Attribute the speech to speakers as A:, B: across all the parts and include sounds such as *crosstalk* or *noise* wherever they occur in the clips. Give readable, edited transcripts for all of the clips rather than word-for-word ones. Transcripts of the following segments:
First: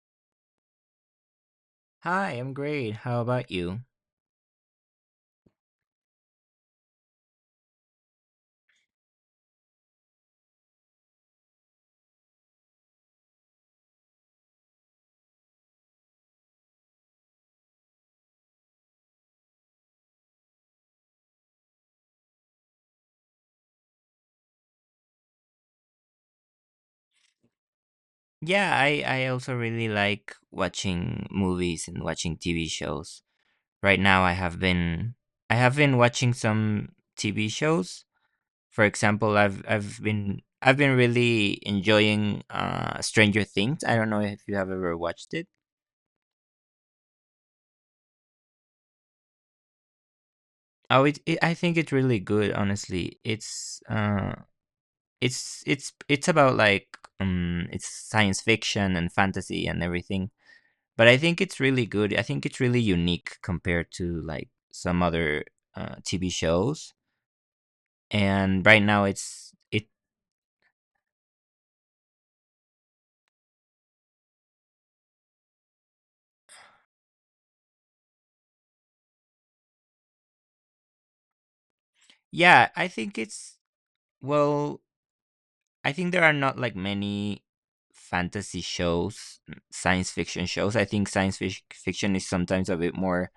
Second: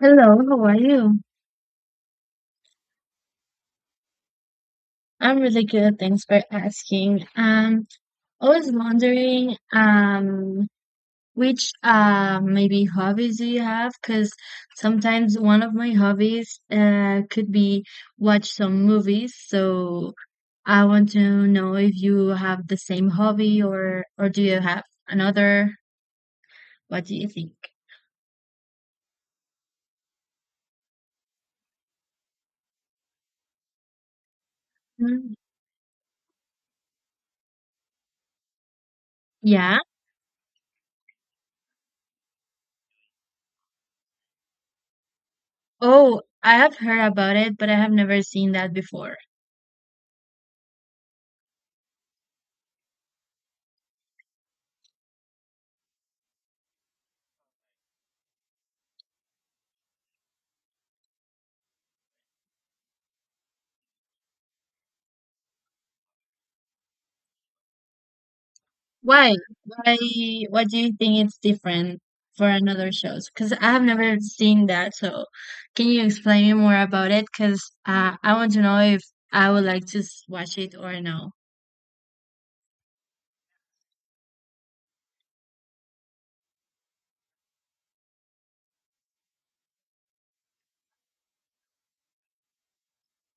A: Hello, how are you?
B: Hi, I'm great. How about you?
A: I'm really good, thanks for asking. I was wondering, which maybe hobbies do you have? Because sometimes one of my hobbies could be watch some movies. So I want to know if you have the same hobby or do you have another? What do you think?
B: Yeah, I also really like watching movies and watching TV shows. Right now
A: Mm,
B: I have been watching some TV shows. For example, I've
A: yeah.
B: I've been I've been really enjoying Stranger Things. I don't know if you have ever watched it.
A: Oh, I have heard about it, but I have never seen that before.
B: Oh, it I think it's really good, honestly. It's about like, it's science fiction and fantasy and everything. But I think it's really good. I think it's really unique compared to like some other TV shows. And right now,
A: Why?
B: it's it.
A: Why? What do you think it's different for another shows? Because I have never seen that. So, can you explain me more about it? Because I want to know if I would like to watch it or no.
B: Yeah, I think it's well. I think there are not like many fantasy shows, science fiction shows. I think fiction is sometimes a bit more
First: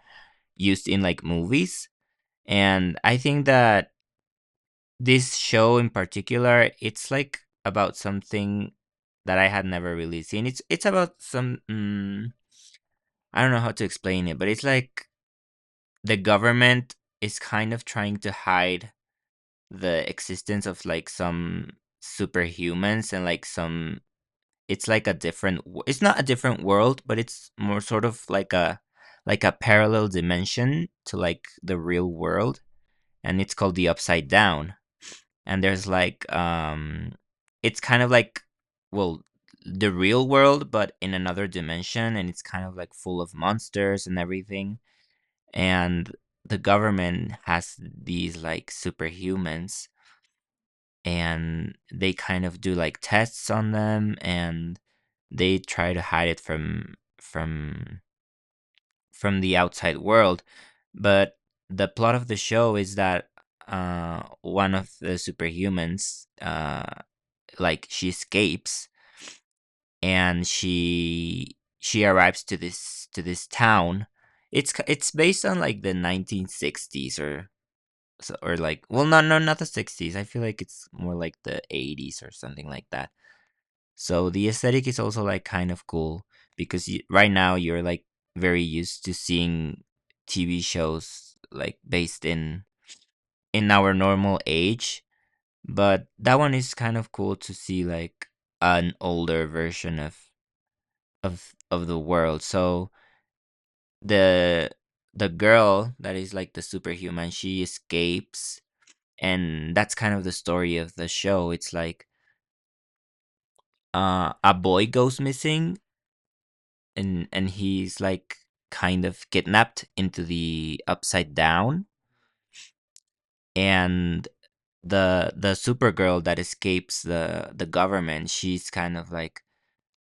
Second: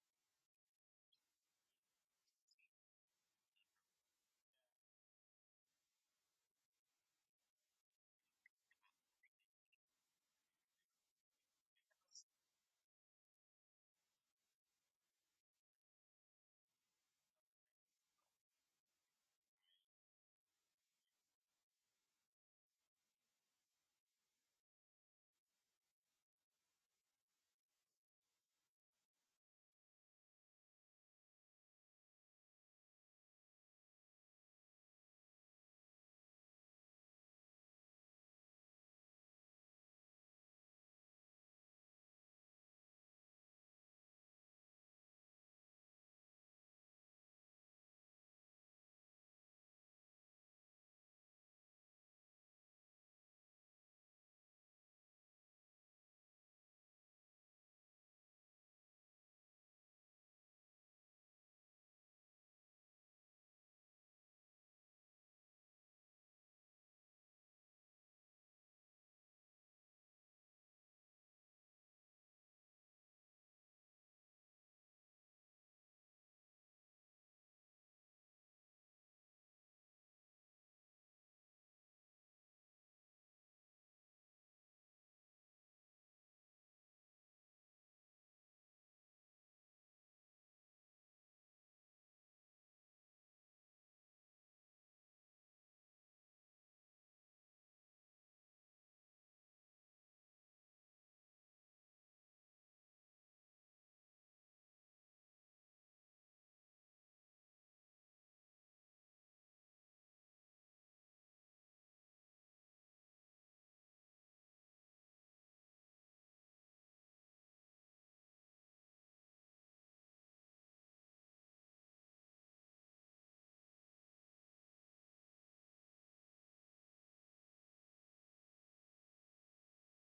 B: used in like movies. And I think that this show in particular, it's like about something that I had never really seen. It's about some. I don't know how to explain it, but it's like the government is kind of trying to hide the existence of like some superhumans, and like some, it's like a it's not a different world, but it's more sort of like a parallel dimension to like the real world, and it's called the upside down. And there's like it's kind of like, well, the real world but in another dimension, and it's kind of like full of monsters and everything. And the government has these like superhumans, and they kind of do like tests on them, and they try to hide it from the outside world. But the plot of the show is that one of the superhumans, like she escapes, and she arrives to this town. It's based on like the 1960s or. So, or like, well, no, no, not the 60s. I feel like it's more like the 80s or something like that. So the aesthetic is also like kind of cool, because right now you're like very used to seeing TV shows like based in our normal age, but that one is kind of cool to see like an older version of the world. So the girl that is like the superhuman, she escapes, and that's kind of the story of the show. It's like a boy goes missing, and he's like kind of kidnapped into the upside down. And the supergirl that escapes the government, she's kind of like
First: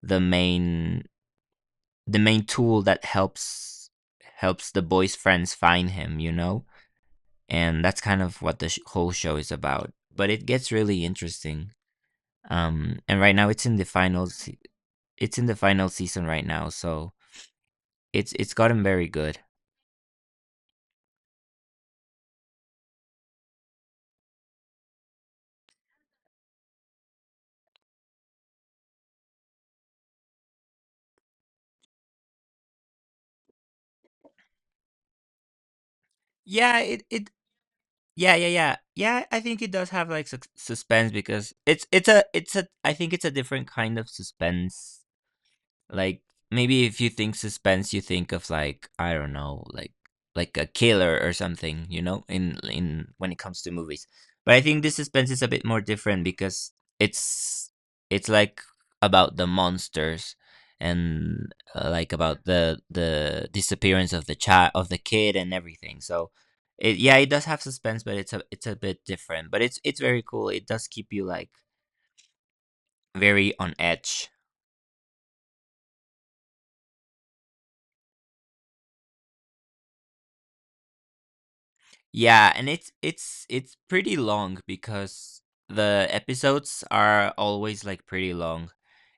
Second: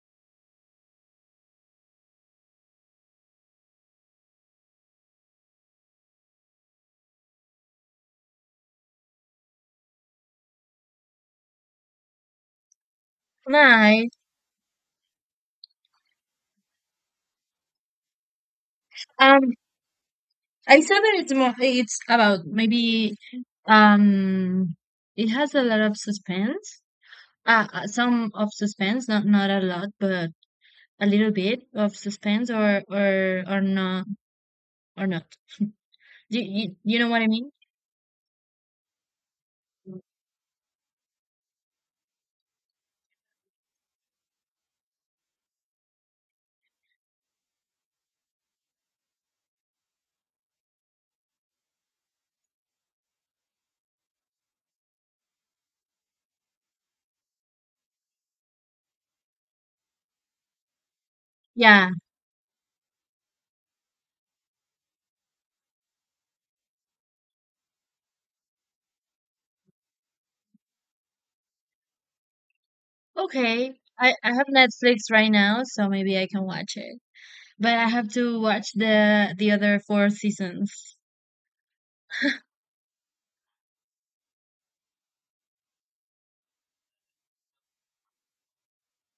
B: the main tool that helps the boy's friends find him, you know. And that's kind of what the whole show is about, but it gets really interesting. And Right now it's in the
A: Nice.
B: final It's in the final season right now, so it's gotten very good.
A: Um, I saw that it's more. It's about maybe. Um, it has a lot of suspense. Some of suspense, not a lot, but a little bit of suspense, or not or not.
B: Yeah,
A: You
B: it
A: know what I
B: it
A: mean?
B: yeah yeah yeah yeah. I think it does have like suspense, because it's a I think it's a different kind of suspense. Like, maybe if you think suspense, you think of like, I don't know, like a killer or something, you know, in when it comes to movies. But I think this suspense is a bit more different, because it's it's like about the monsters, and
A: Yeah.
B: like about the disappearance of the child of the kid and everything. So it, yeah, it does have suspense, but it's a bit different. But it's very cool. It does keep you like very
A: Okay,
B: on
A: I,
B: edge.
A: I have Netflix right now, so maybe I can watch it. But I have to watch the other four seasons.
B: Yeah, and it's it's pretty long, because the episodes are always like pretty long.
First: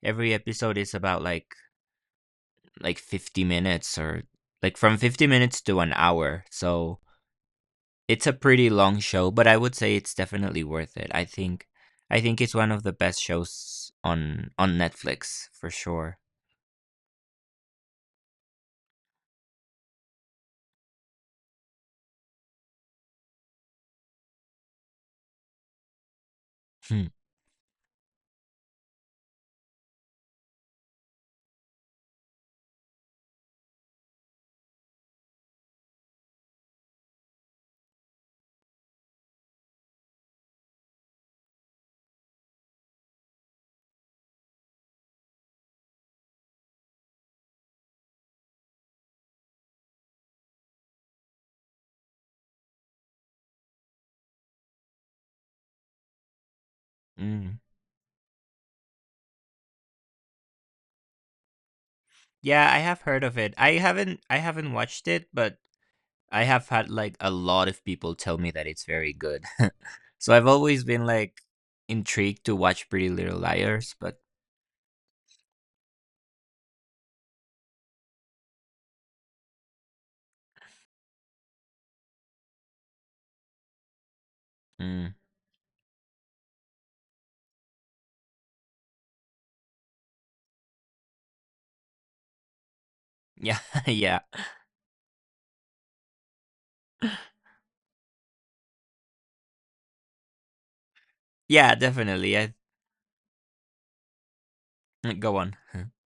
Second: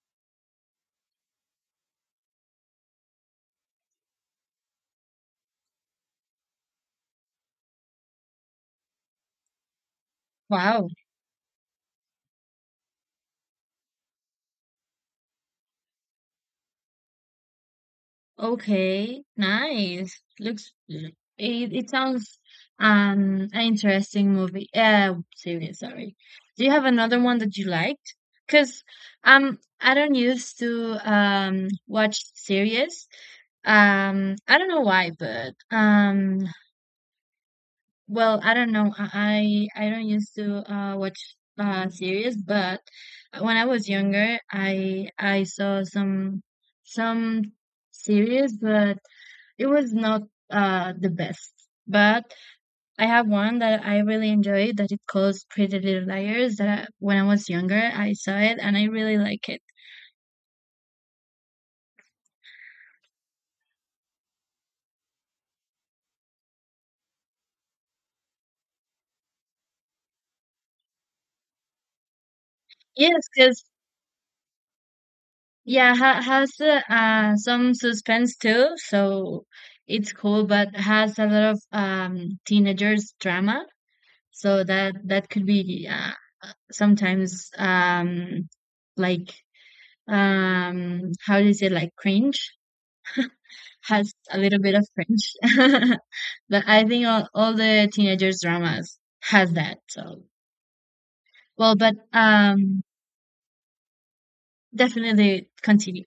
B: Every episode is about like 50 minutes, or like from 50 minutes to an hour. So it's a pretty long show, but I would say it's definitely
A: Wow.
B: worth it. I think it's one of the best shows on Netflix for sure.
A: Okay, nice. Looks it sounds an interesting movie. Series, sorry. Do you have
B: Hmm.
A: another one that you liked? Because I don't used to watch series. I don't know why, but well, I don't know. I don't used to watch series, but when I was younger, I saw some some series, but it was not the best. But I have one that I really enjoy that it calls Pretty Little Liars. That I, when I was
B: Mm.
A: younger, I saw it and I really like it.
B: Yeah, I have heard of it. I haven't watched it, but I have had like a lot of people tell me that it's very good. *laughs* So I've always been like intrigued to watch Pretty
A: Yes,
B: Little
A: because.
B: Liars, but
A: Yeah, ha has some suspense too, so it's cool, but has a lot of teenagers drama, so that
B: mm,
A: that could be sometimes like how do you say like cringe,
B: yeah, *laughs*
A: has
B: yeah,
A: a little bit of cringe, *laughs* but I think all the teenagers dramas has that. So well,
B: yeah,
A: but
B: definitely. I mm, go
A: definitely
B: on. *laughs*
A: continue.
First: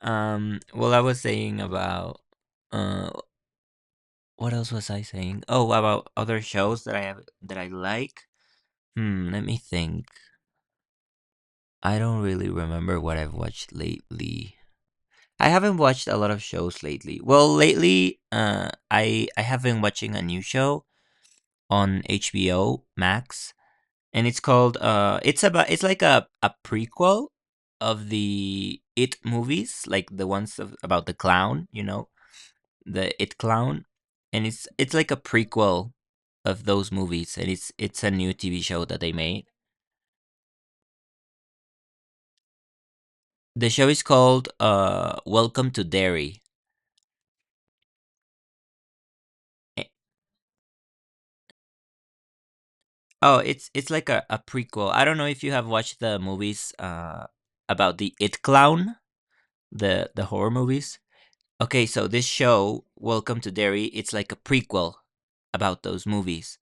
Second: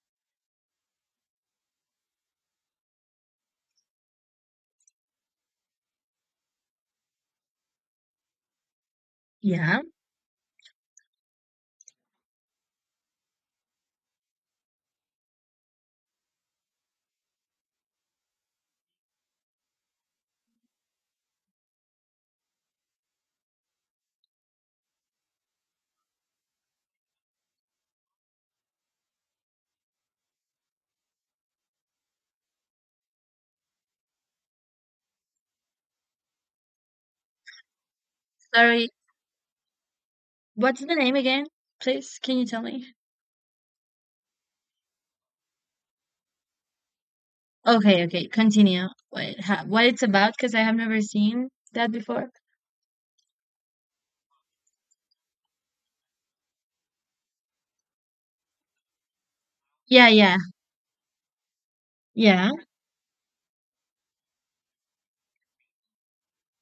B: I was saying about uh, what else was I saying? Oh, about other shows that I have that I like. Hmm, let me
A: Yeah,
B: think. I don't really remember what I've watched lately. I haven't watched a lot of shows lately. Well, lately, I have been watching a new show on HBO Max, and it's called it's like a prequel of the It movies, like the ones of, about the clown, you know, the It clown. And it's like a prequel of those movies, and it's a new TV show
A: sorry.
B: that they made.
A: What's the name again? Please, can you tell me?
B: The show is called Welcome to Derry.
A: Okay, okay, continue. What, what it's about? Because I have never seen that before.
B: Oh, it's like a prequel. I don't know if you have watched the movies about the It Clown,
A: Yeah,
B: the
A: yeah,
B: horror movies. Okay, so this
A: yeah.
B: show, Welcome to Derry, it's like a prequel about those movies.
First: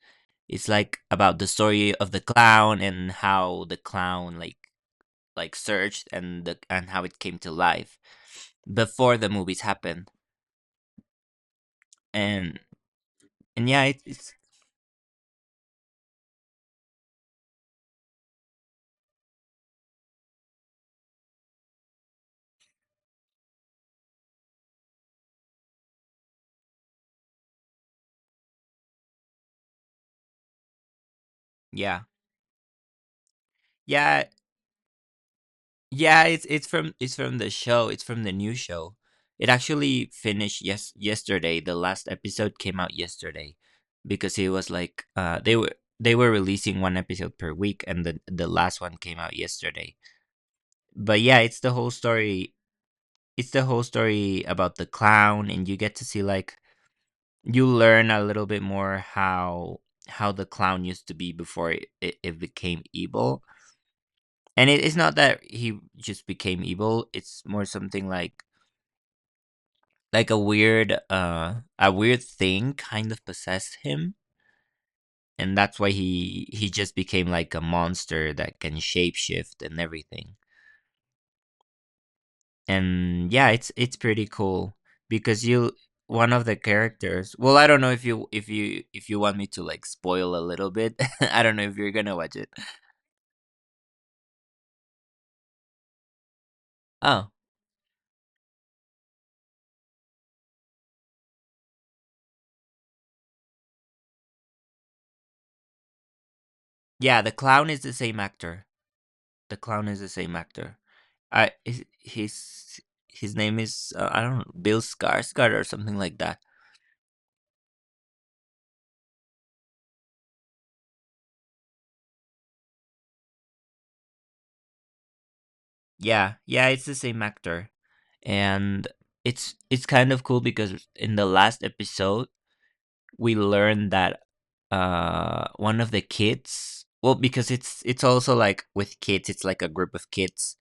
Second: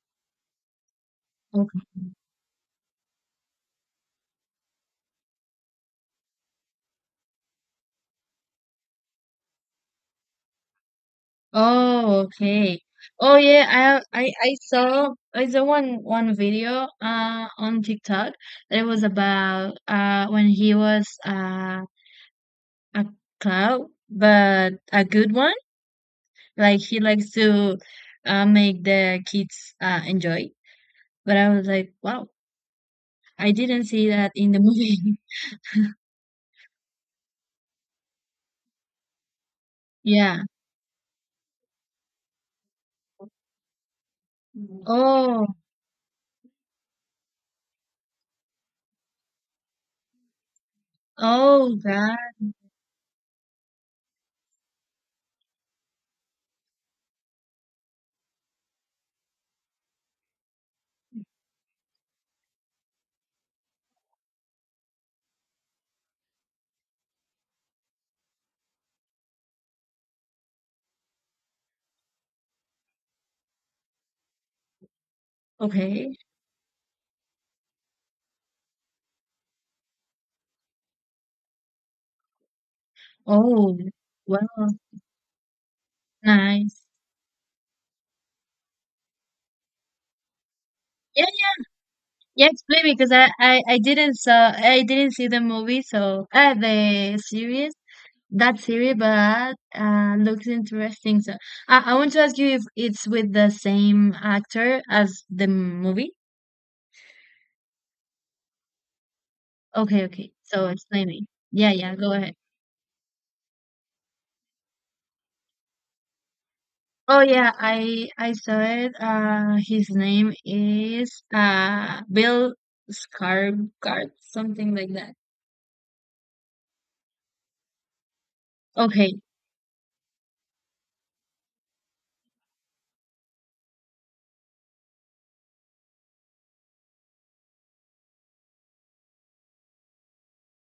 B: It's like about the
A: Okay.
B: story of the clown, and how the clown like searched and the and how it came to life before the movies happened.
A: Oh,
B: And
A: okay. Oh, yeah.
B: and yeah, it,
A: I I
B: it's
A: I saw I saw one video on TikTok that it was about when he was a clown, but a good one. Like he likes to make the kids enjoy. But I was like,
B: yeah.
A: wow, I didn't see
B: Yeah,
A: that in the movie. *laughs*
B: Yeah, it's it's from the show. It's from the new show. It actually
A: Yeah.
B: finished yesterday. The last episode came out yesterday, because it was like
A: Oh.
B: they were releasing one episode per week, and the last one came out yesterday. But yeah, it's the
A: Oh,
B: whole
A: God.
B: story. It's the whole story about the clown, and you get to see like you learn a little bit more how the clown used to be before it became evil. And it's not that he just became evil, it's more something like a weird, a weird thing kind of possessed him, and that's why
A: Okay.
B: he just became like a monster that can shapeshift and everything. And yeah,
A: Oh,
B: it's pretty
A: wow.
B: cool, because you one of the
A: Nice.
B: characters. Well, I don't know if you want me to like spoil a little bit. *laughs*
A: Yeah,
B: I don't know if you're gonna watch
A: yeah,
B: it.
A: explain because I didn't see the movie so the
B: Oh,
A: series, that series, but looks interesting, so I want to ask you if it's with the same actor as the movie.
B: yeah, the clown is the same actor. The clown is
A: Okay,
B: the
A: okay,
B: same
A: so
B: actor.
A: explain me,
B: I
A: yeah
B: is
A: yeah, go ahead.
B: His name is I don't know, Bill Skarsgård or something like that.
A: Oh yeah, I saw it. His name is Bill Skarsgård, something like that.
B: Yeah, yeah, it's the same actor. And
A: Okay.
B: it's kind of cool, because in the last episode we learned that one of the kids, well, because it's also like with kids, it's like a group of kids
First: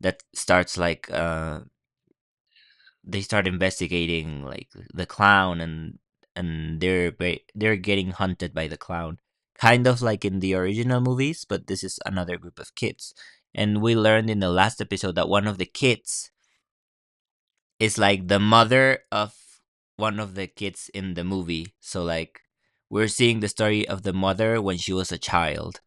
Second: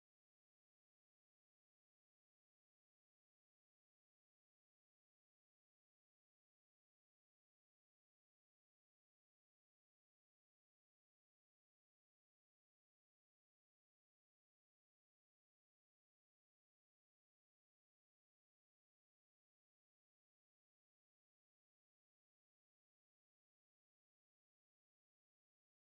B: that starts like they start investigating like the clown, and they're getting hunted by the clown, kind of like in the original movies, but this is another group of kids. And we learned in the last episode that one of the kids is like the mother of one of the kids in the movie. So like we're seeing the story of the mother when she was a child.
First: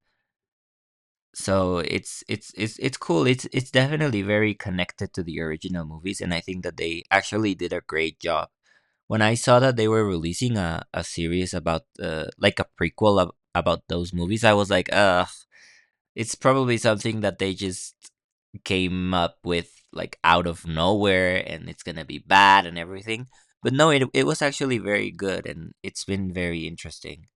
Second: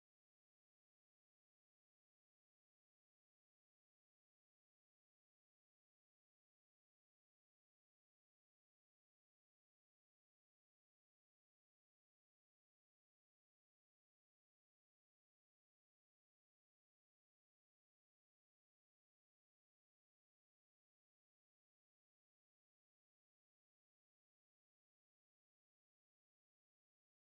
B: So it's it's cool. It's definitely very connected to the original movies, and I think that they actually did a great job. When I saw that they were releasing a series about like a prequel about those movies, I was like, ugh, it's probably something that they just came up with like out of nowhere, and it's gonna be bad and everything. But no, it was actually very good, and it's been very interesting.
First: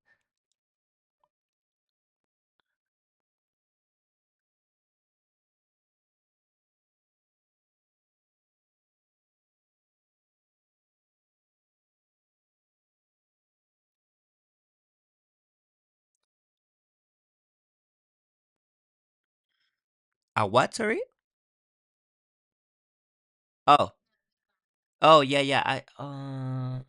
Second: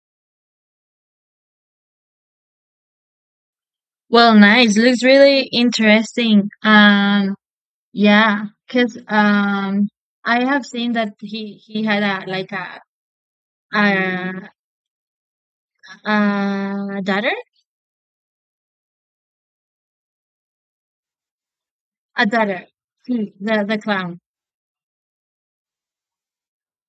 A: Well, nice. Looks really interesting. Yeah. Cause I have seen that he had a like a, a daughter,
B: A what? Sorry.
A: a daughter. Hmm, the
B: Oh,
A: clown.
B: oh yeah, yeah.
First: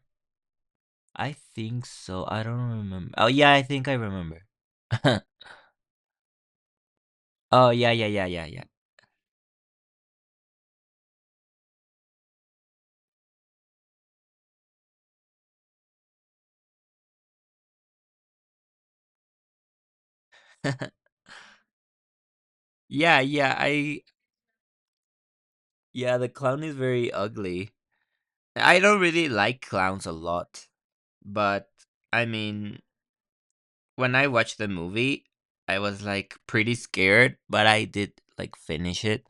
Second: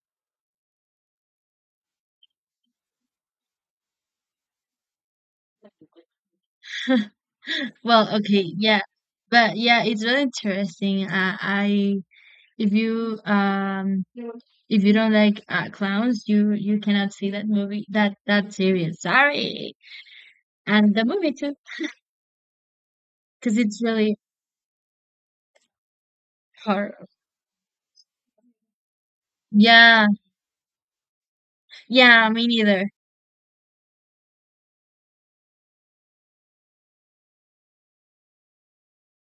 B: I think so. I don't remember. Oh yeah, I think I remember.
A: *laughs*
B: *laughs* Oh yeah, yeah,
A: Well,
B: yeah,
A: okay,
B: yeah, yeah.
A: yeah, but yeah, it's really interesting. I, if you um if you don't like clowns, you cannot see that movie, that that series. Sorry, and the
B: *laughs*
A: movie too,
B: Yeah, yeah,
A: because it's
B: I
A: really
B: yeah, the clown is
A: hard.
B: very ugly. I don't really like clowns
A: Yeah,
B: a lot, but I
A: yeah, me
B: mean,
A: neither.
B: when I watched the movie, I was like pretty scared, but I did like finish it.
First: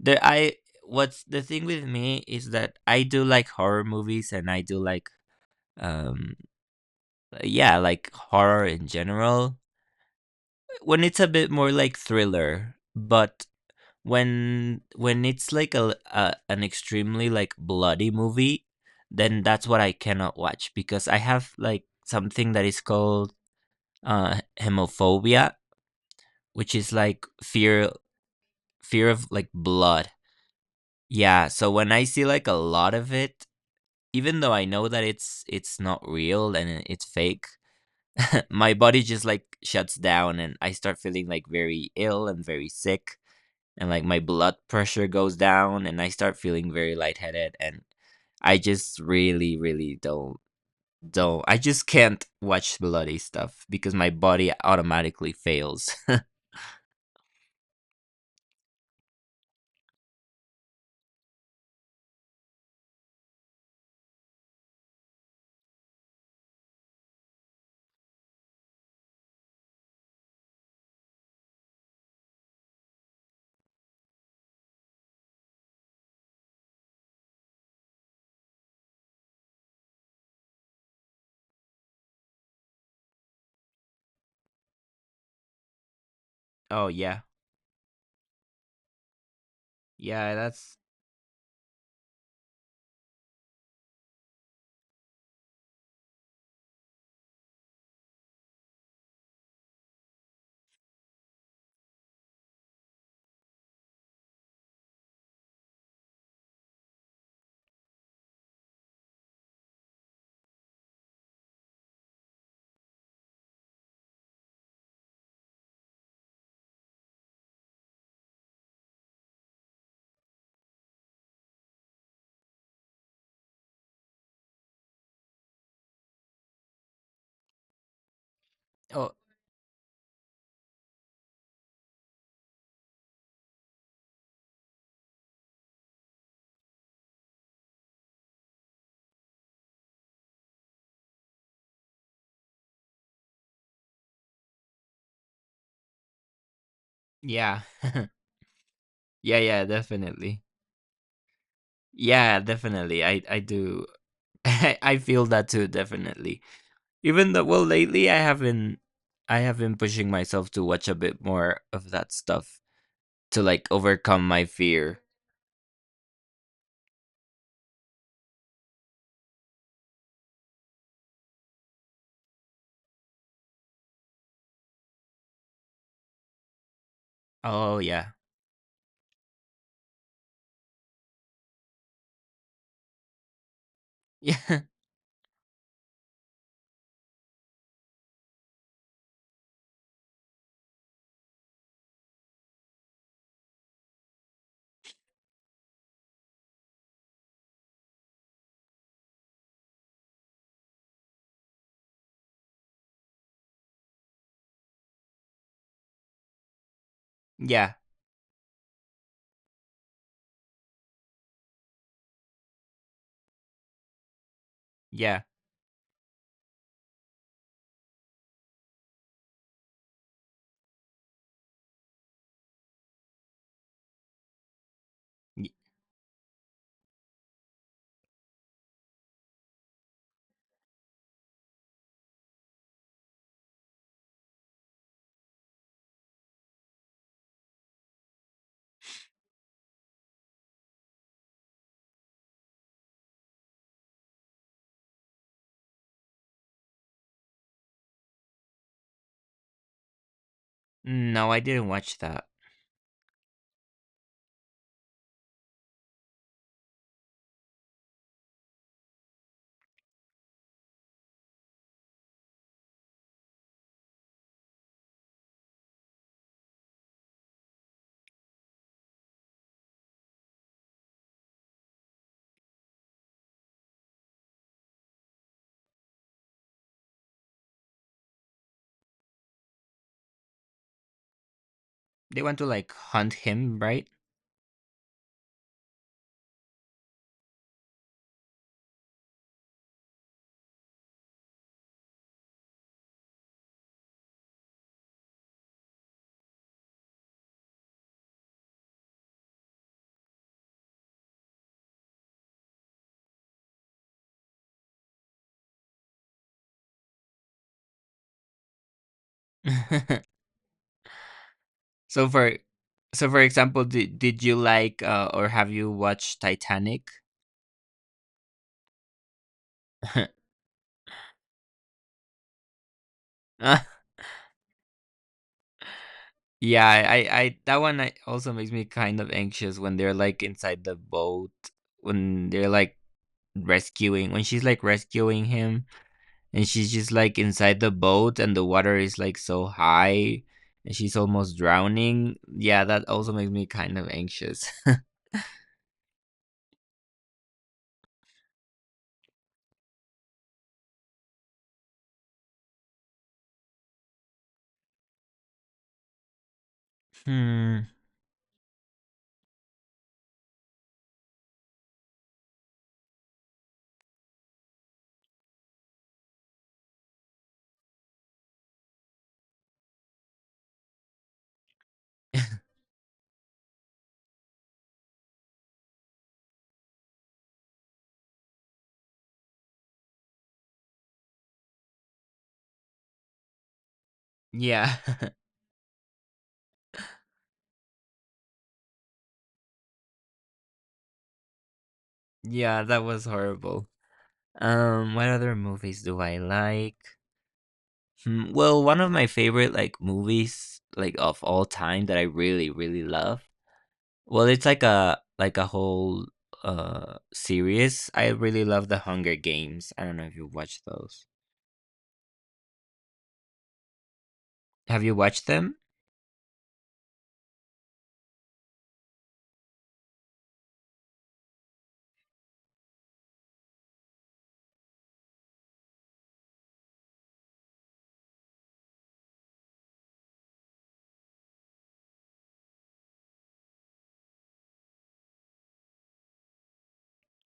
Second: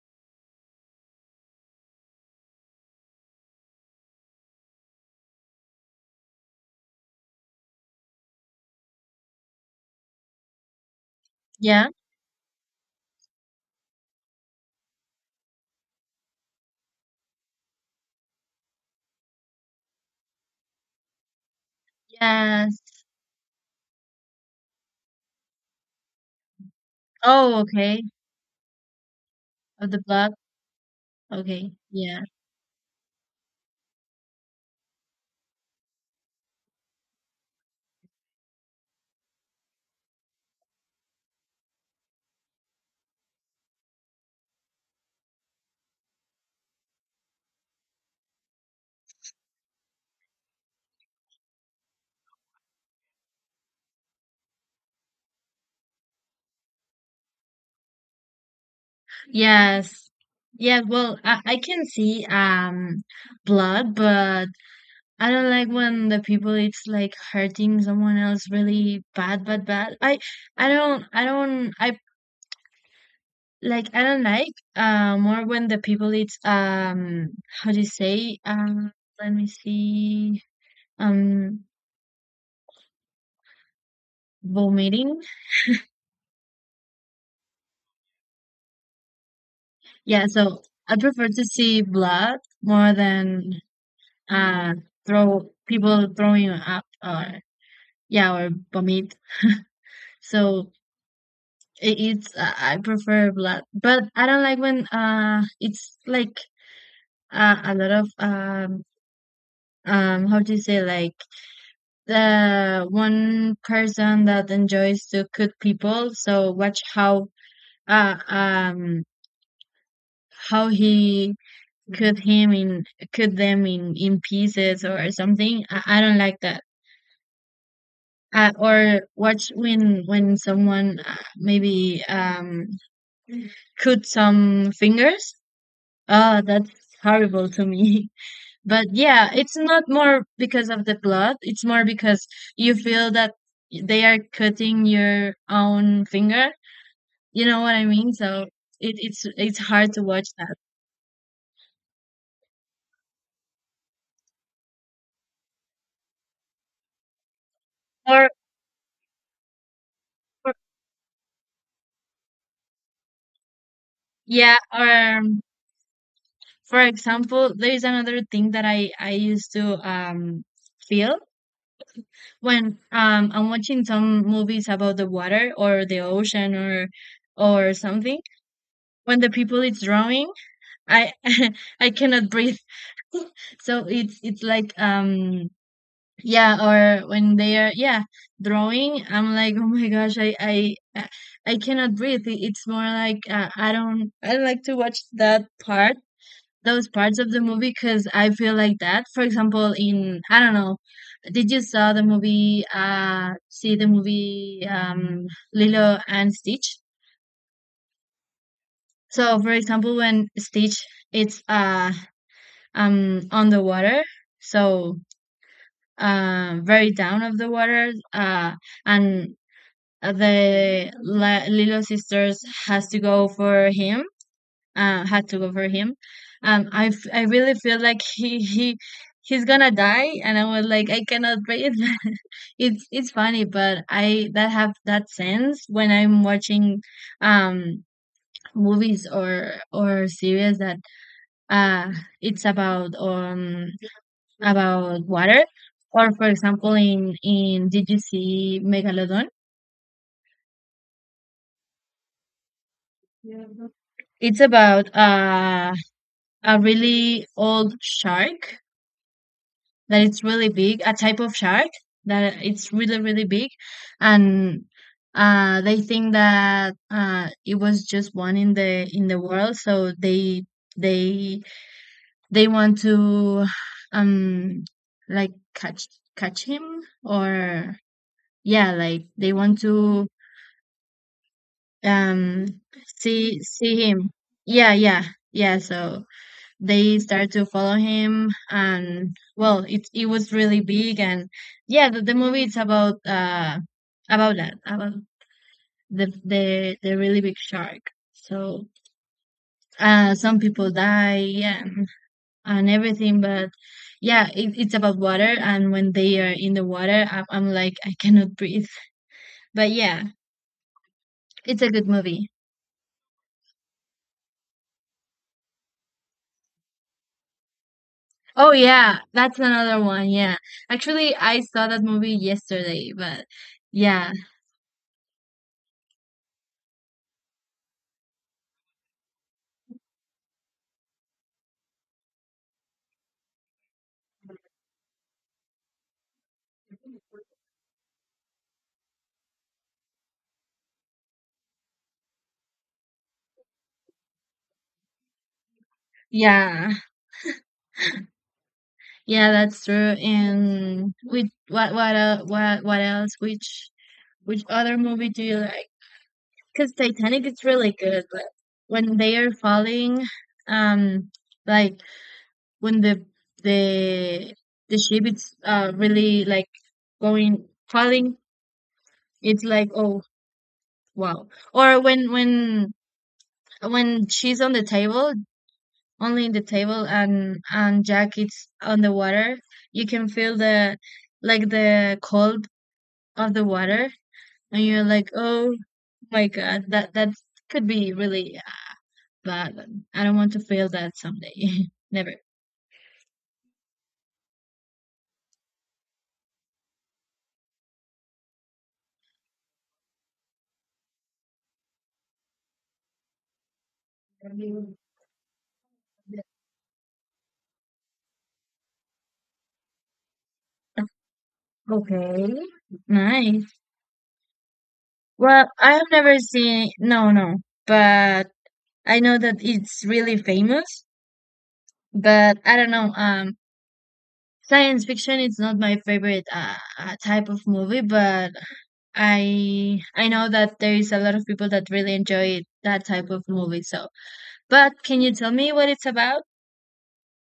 B: There I What's the thing with me is that I do like horror movies, and I do like um yeah, like horror in general when it's a bit more
A: Yeah,
B: like thriller. But when it's like a an extremely like bloody movie, then that's what I cannot watch, because I have like something that
A: yes.
B: is called hemophobia, which is like
A: Oh, okay.
B: fear of like
A: Of the
B: blood.
A: blood.
B: Yeah,
A: Okay.
B: so when I
A: Yeah.
B: see like a lot of it, even though I know that it's not real, and it's fake, *laughs* my body just like shuts down, and I start feeling like very ill and very sick, and like my blood pressure goes down, and I start feeling very lightheaded. And I just really really don't I just can't watch bloody stuff, because my body automatically fails. *laughs*
A: Yes. Yeah, well, I can see blood, but I don't like when the people it's like hurting someone else really bad, bad, bad. I like, I don't like more when the people it's how do you say? Let me see, um vomiting.
B: Oh yeah.
A: Yeah,
B: Yeah,
A: so
B: that's
A: I prefer to see blood more than uh throw, people throwing up, or yeah, or vomit. So it, it's I prefer blood, but I don't like when it's like a lot of how do you say, like the one person that enjoys to cut people. So watch uh um how he cut him in, cut them in pieces or something. I don't like that, or
B: Oh
A: watch when someone maybe cut some fingers. Oh, that's horrible to me. *laughs* But yeah, it's not more because of the blood, it's more because you feel that they are cutting your own finger, you know
B: yeah.
A: what I
B: *laughs*
A: mean, so it,
B: yeah,
A: it's
B: yeah,
A: hard to watch
B: definitely.
A: that.
B: Yeah, definitely. I do *laughs* I feel that too, definitely. Even though, well, lately
A: or,
B: I have been pushing myself
A: or
B: to watch a bit more of that stuff to like overcome my
A: yeah, or
B: fear.
A: um, for example, there is another thing that I used to feel when I'm watching some movies about the water or the ocean or
B: Oh yeah,
A: something. When the people is drawing, I *laughs* I cannot breathe. *laughs* So
B: *laughs*
A: it's
B: yeah,
A: like yeah, or when they are, yeah, drawing, I'm like, oh my gosh, i I cannot breathe. It's more like I don't, I don't like to watch that part, those parts of the movie, because I feel like that. For example, in, I don't know, did you saw the movie? See the movie, Lilo and Stitch.
B: yeah,
A: So, for example, when Stitch it's on the water, so
B: yeah.
A: very down of the water, and the Lilo sisters has to go for him, had to
B: Y-
A: go for him. I really feel like he he's gonna die, and I was like, I cannot breathe. *laughs* It's funny, but I that have that sense when I'm watching um movies or series that uh it's about water, or for example, in did you see Megalodon?
B: No, I didn't watch that.
A: It's about a really old shark that it's really big, a type of shark that it's really really big, and they think that it was just one in the world, so they they want to um like catch him, or yeah, like they want to
B: They want
A: um
B: to like hunt
A: see,
B: him, right?
A: see him. Yeah, yeah, yeah. So they started to follow him, and well, it was really big, and yeah, the movie is about that, about the really big shark, so some people die, yeah, and everything. But yeah, it, it's about water, and when they are in the water, I'm like I cannot breathe. But yeah,
B: *laughs*
A: it's a good
B: so
A: movie.
B: for, so for example, did you like or have you watched Titanic?
A: Oh yeah, that's another one. Yeah,
B: *laughs*
A: actually I saw that movie yesterday, but yeah,
B: Yeah, that one I also makes me kind of anxious when they're like inside the boat, when they're like rescuing, when she's like rescuing him, and she's just like inside the boat, and the water is like so high, and she's almost drowning. Yeah, that also makes me kind of anxious.
A: yeah. Yeah, that's true. And which, what el what else? Which other movie do you like? Because
B: *laughs*
A: Titanic is really
B: Hmm.
A: good. Like when they are falling, um, like, when the the ship is really like going, falling, it's like oh wow. Or when she's on the table, only in the table, and Jack is on the water, you can feel the, like the cold of the water, and
B: Yeah,
A: you're like,
B: *laughs*
A: "Oh my God, that, that could be really bad. I don't want to feel that someday." *laughs* Never.
B: yeah, that was horrible. What other movies do I like? Hmm, well, one of my favorite, like, movies, like, of all time that I really, really love, well, it's like a whole, series. I really love The Hunger Games. I don't know if you watched those.
A: Okay. Nice.
B: Have you watched
A: Well,
B: them?
A: I have never seen, no, no, but I know that it's really famous, but I don't know. Science fiction is not my favorite type of movie, but I know that there is a lot of people that really enjoy that type of movie, so but can you tell me what it's about?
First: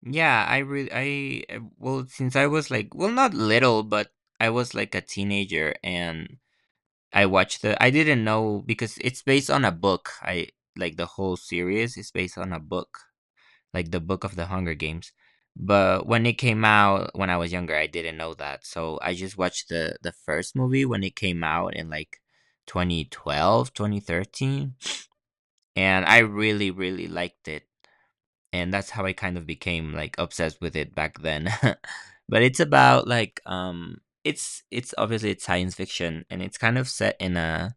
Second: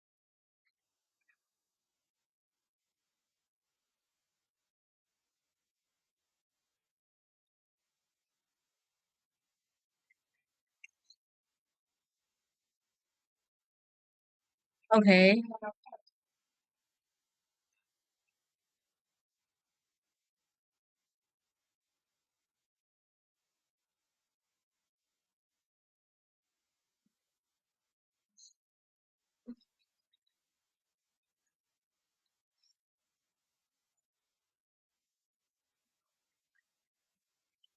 B: Yeah, I really, I well, since I was, like, well, not little, but I was, like, a teenager, and I watched the I didn't know because it's based on a book. I Like, the whole series is based on a book, like the book of the Hunger Games.
A: Okay.
B: But when it came out when I was younger, I didn't know that. So I just watched the first movie when it came out in like 2012, 2013, and I really really liked it. And that's how I kind of became like obsessed with it back then. *laughs* But it's about like it's obviously it's science fiction and it's kind of set in a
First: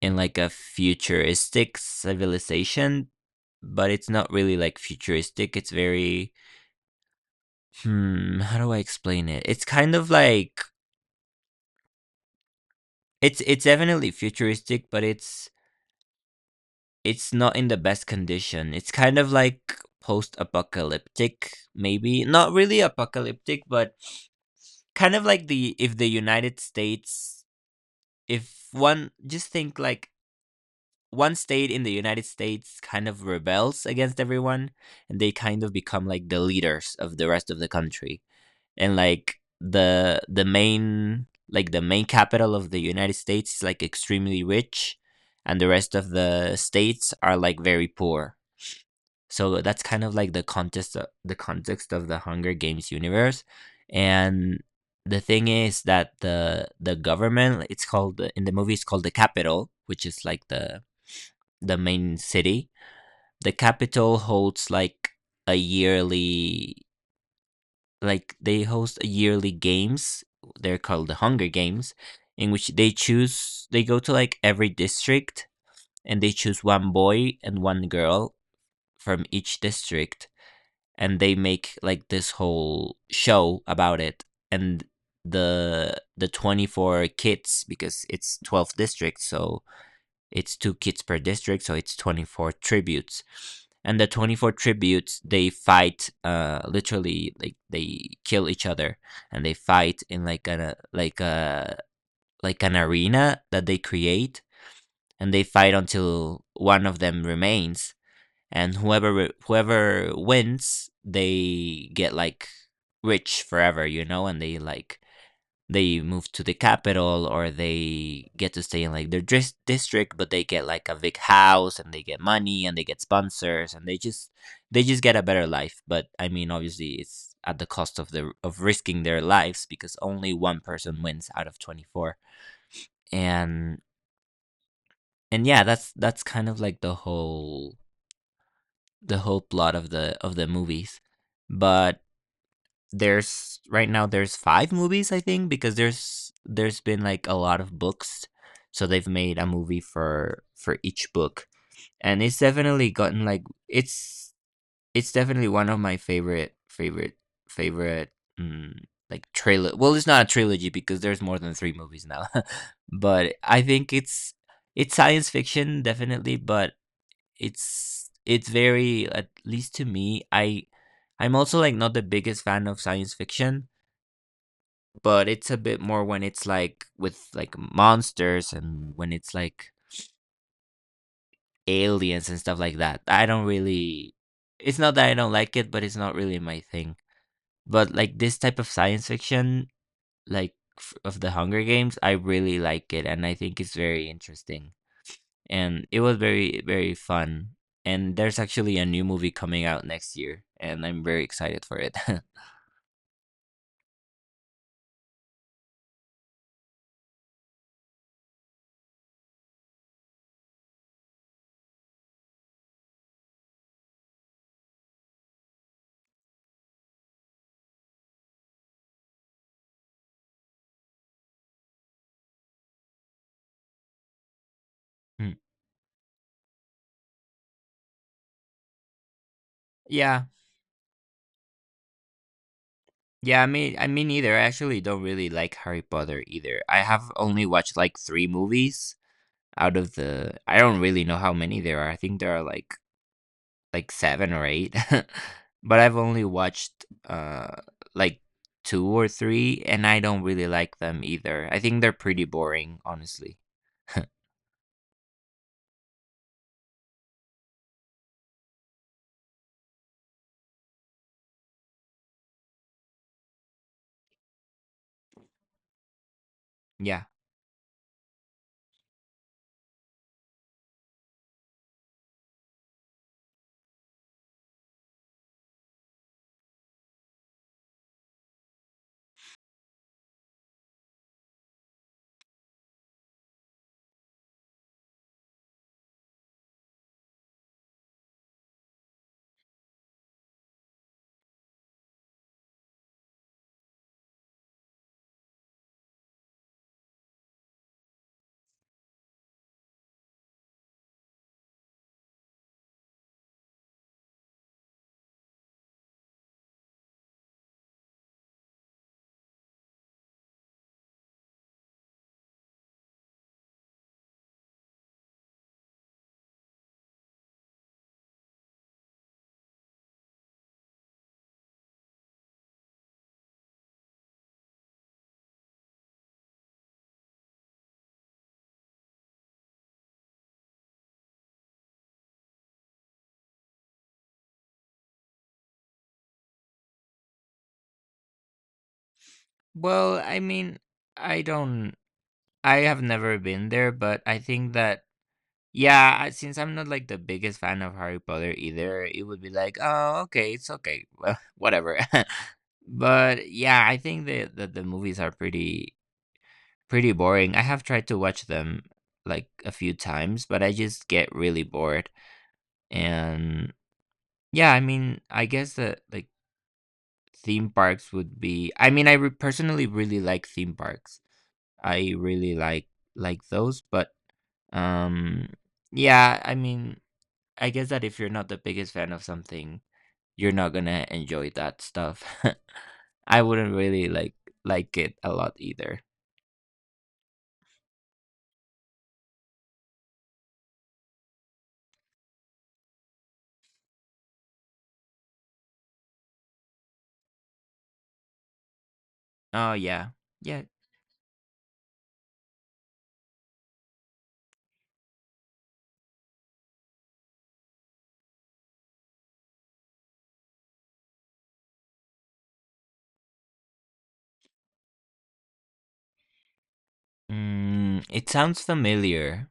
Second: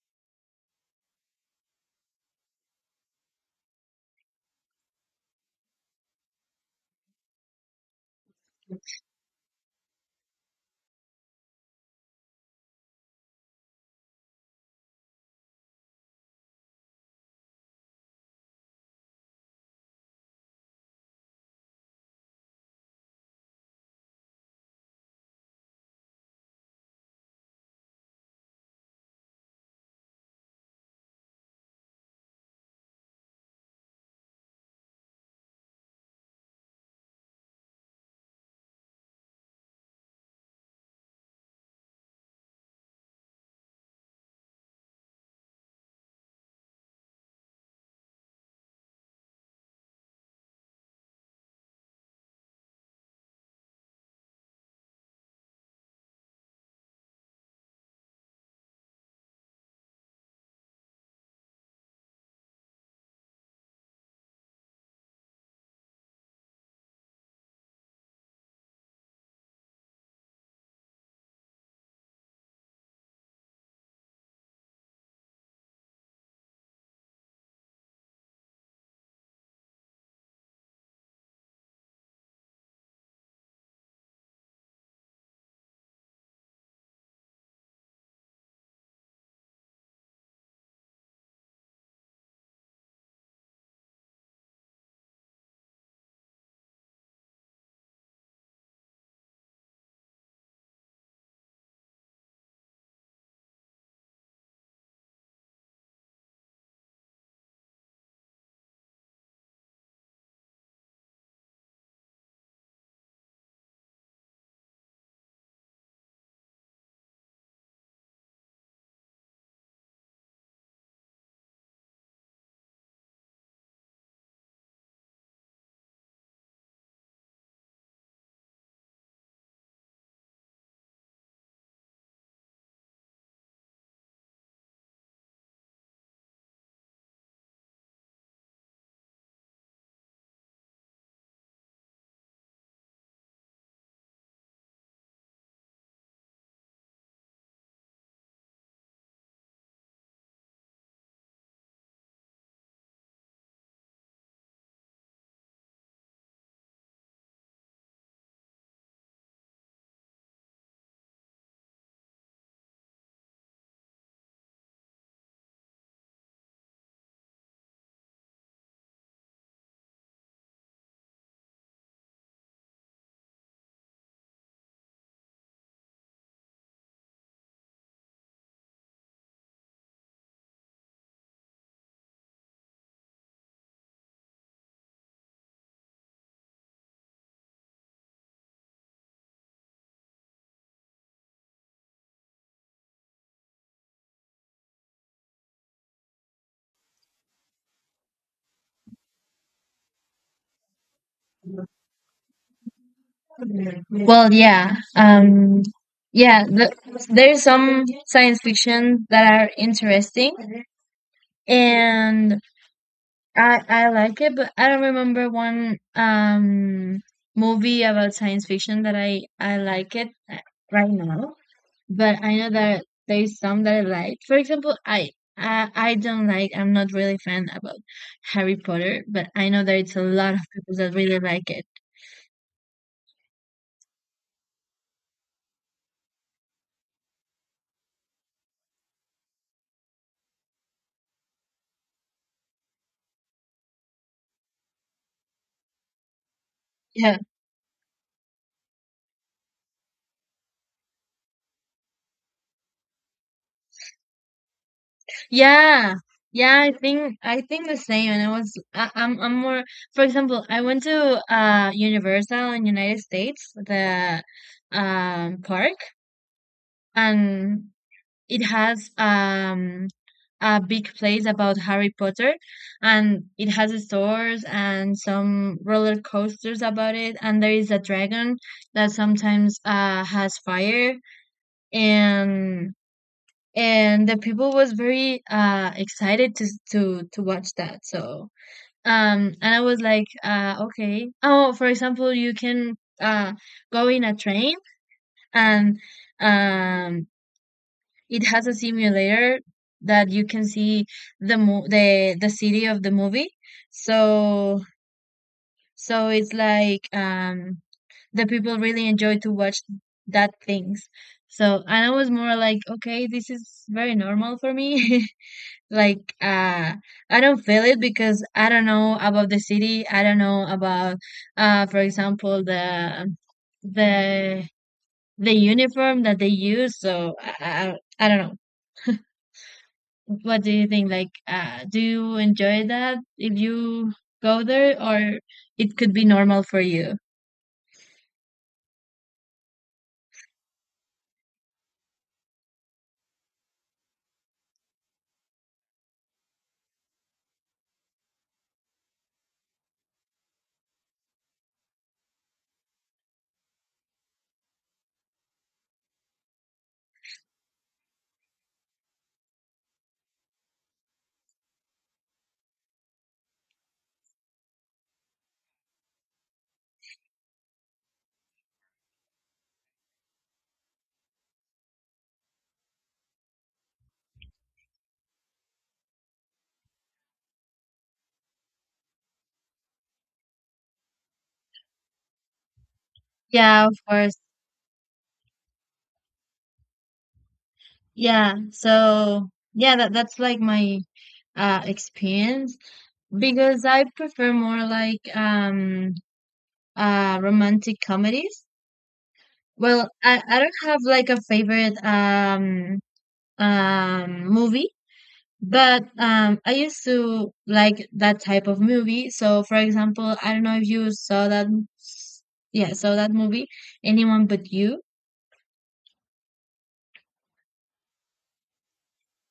B: in like a futuristic civilization, but it's not really like futuristic. It's very Hmm, how do I explain it? It's kind of like it's definitely futuristic, but it's not in the best condition. It's kind of like post-apocalyptic, maybe. Not really apocalyptic, but kind of like the if the United States, if one just think like one state in the United States kind of rebels against everyone and they kind of become like the leaders of the rest of the country. And like the main, capital of the United States is like extremely rich, and the rest of the states are like very poor. So that's kind of like the context of the Hunger Games universe. And the thing is that the government, it's called in the movie, it's called the capital, which is like the main city. The capital holds like a yearly, like they host a yearly games, they're called the Hunger Games, in which they go to like every district and they choose one boy and one girl from each district, and they make like this whole show about it. And the 24 kids, because it's 12 districts, so it's two kids per district, so it's 24 tributes. And the 24 tributes, they fight literally like they kill each other, and they fight in like a like an arena that they create, and they fight until one of them remains. And whoever wins, they get like rich forever, and they move to the capital or they get to stay in like district, but they get like a big house and they get money and they get sponsors, and they just get a better life. But I mean, obviously it's at the cost of risking their lives because only one person wins out of 24. And and yeah, that's kind of like the whole plot of the movies. But there's right now, there's five movies, I think, because there's been like a lot of books, so they've made a movie for each book, and it's definitely gotten like it's definitely one of my favorite favorite favorite, mm, like trailer. Well, it's not a trilogy because there's more than three movies now, *laughs* but I think it's science fiction definitely, but it's very, at least to me, I'm also like not the biggest fan of science fiction, but it's a bit more when it's like with like monsters and when it's like aliens and stuff like that. I don't really It's not that I don't like it, but it's not really my thing. But like this type of science fiction, like of the Hunger Games, I really like it, and I think it's very interesting. And it was very very fun. And there's actually a new movie coming out next year, and I'm very excited for it. *laughs*
A: Well, yeah. Yeah, the, there's some science fiction that are interesting, and I like it, but I don't remember one movie about science fiction that I like it right now. But I know that there's some that I like. For example, I.
B: Mm.
A: I don't like, I'm not really fan about Harry Potter, but I know there it's a
B: Yeah,
A: lot of people that really like it.
B: yeah, I mean, neither. I actually don't really like Harry Potter either. I have only watched like three movies out of the. I don't really know how many there are. I think there are like seven or eight, *laughs* but I've only watched
A: Yeah,
B: like two or three, and I don't really like them either. I think they're pretty boring, honestly. *laughs*
A: yeah. Yeah, I think the same. And I was I'm more, for example, I went to Universal in United States, the park,
B: Yeah.
A: and it has a big place about Harry Potter, and it has stores and some roller coasters about it, and there is a dragon that sometimes has fire, and and the people was very excited to to watch that, so and I was like okay. Oh, for example, you can uh go in a train, and um it has a simulator that you can see the city of the movie, so, so it's like, the people really enjoy to watch that things. So, and I was more like, okay, this is very normal for me. *laughs* Like I don't feel it because I don't know about the city, I don't know about for example the the uniform that they use, so i I don't know, what do you think, like do you enjoy that if you go there, or it could be normal for you.
B: Well, I mean, I don't. I have never been there, but I think that, yeah, since I'm not like the biggest fan of Harry Potter either, it would be like, oh, okay, it's okay, well, *laughs* whatever. *laughs* But yeah, I think that the movies are pretty pretty boring. I have tried to watch them like a few times, but I just get really bored. And yeah, I mean, I guess that like theme parks would be. I mean, personally really like theme parks. I really like those, but um, yeah, I mean. I guess that if you're not the biggest fan of something, you're not gonna enjoy that stuff. *laughs* I wouldn't
A: Yeah, of
B: really
A: course.
B: like it a lot either.
A: Yeah, so yeah, that, that's like my experience, because I prefer more like romantic comedies.
B: Oh
A: Well,
B: yeah,
A: I
B: yeah.
A: don't have like a favorite movie, but I used to like that type of movie. So for example, I don't know if you saw that, yeah, saw that movie, Anyone But You.
B: Mm, it sounds familiar.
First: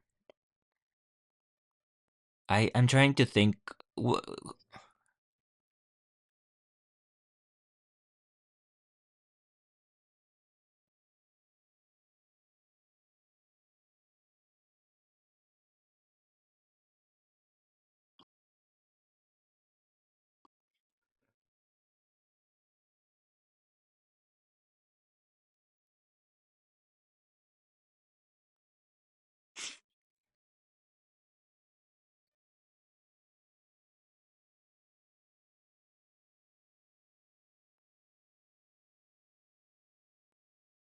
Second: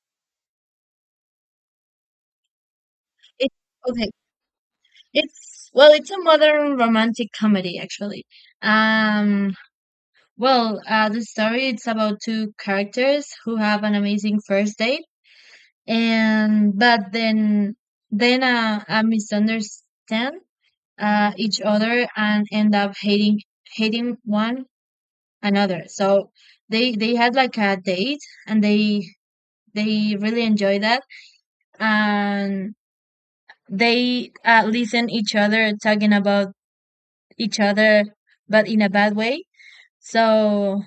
B: I'm trying to
A: It,
B: think.
A: okay.
B: Wh-
A: It's, well, it's a modern romantic comedy actually. Um well, the story it's about two characters who have an amazing first date, and but then misunderstand each other and end up hating one another. So they had like a date, and they really enjoy that, and they listen each other talking about each other, but in a bad way. So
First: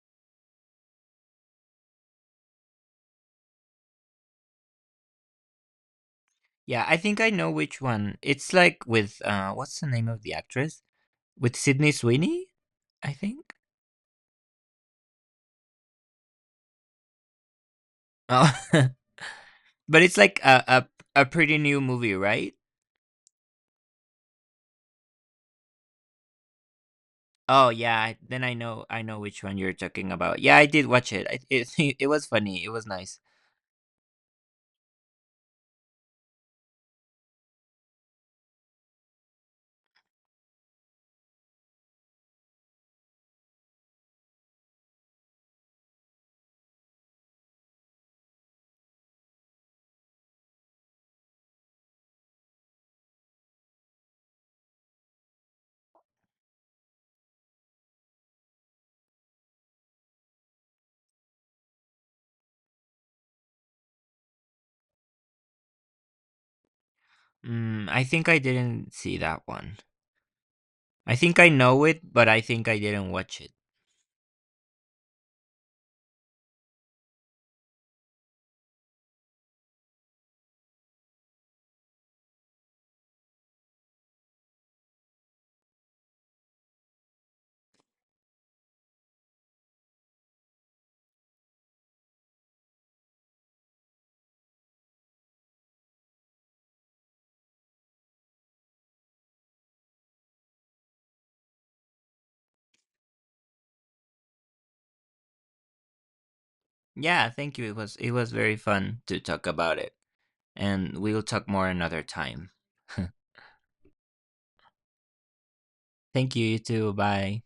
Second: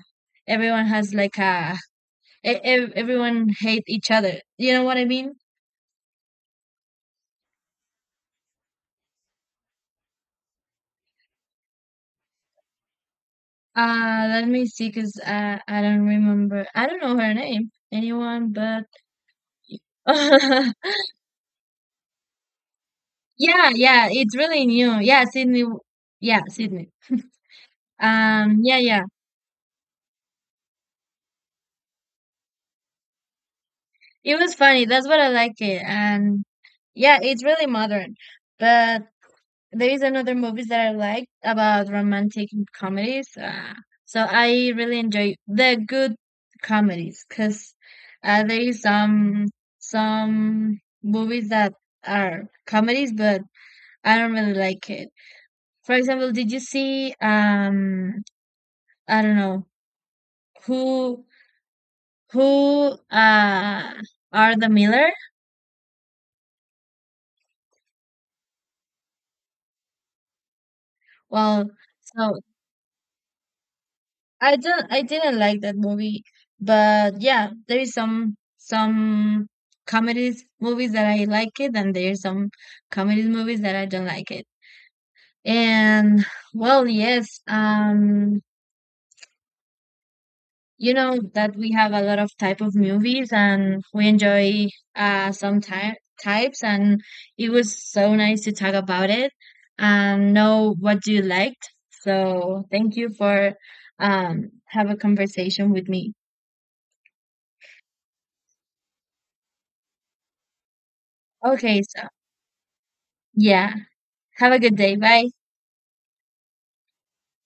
A: everyone has like a, everyone hate each other, you know what I mean.
B: Yeah, I think I know which one. It's like with what's the name of the actress? With Sydney Sweeney, I think.
A: Let me see, cause I don't remember. I don't know her name. Anyone
B: Oh,
A: but
B: *laughs* but it's like
A: *laughs*
B: a pretty new movie, right?
A: yeah, yeah. It's really new. Yeah, Sydney. Yeah, Sydney.
B: Oh yeah, then
A: Yeah,
B: I
A: yeah.
B: know which one you're talking about. Yeah, I did watch it. It *laughs* it was funny. It was nice.
A: It was funny. That's what I like it. And yeah, it's really modern. But there is another movies that I like about romantic comedies. So I really enjoy the good comedies, because there is some movies that are comedies, but I don't really like it. For example, did you see I don't know who who uh are the Miller?
B: Mm, I think I didn't see that one. I think I
A: Well,
B: know it, but
A: so
B: I think I didn't watch it.
A: I don't, I didn't like that movie, but yeah, there is some comedies movies that I like it, and there is some comedies movies that I don't like it. And well, yes, you know that we have a lot of type of movies, and we enjoy some ty types, and it was so nice to talk about it and know what you liked. So, thank you for have a conversation with me.
B: Yeah, thank you. It was very fun to talk about it, and we'll talk more
A: Okay,
B: another time. *laughs*
A: yeah. Have a good day. Bye.
B: Thank you. You too. Bye.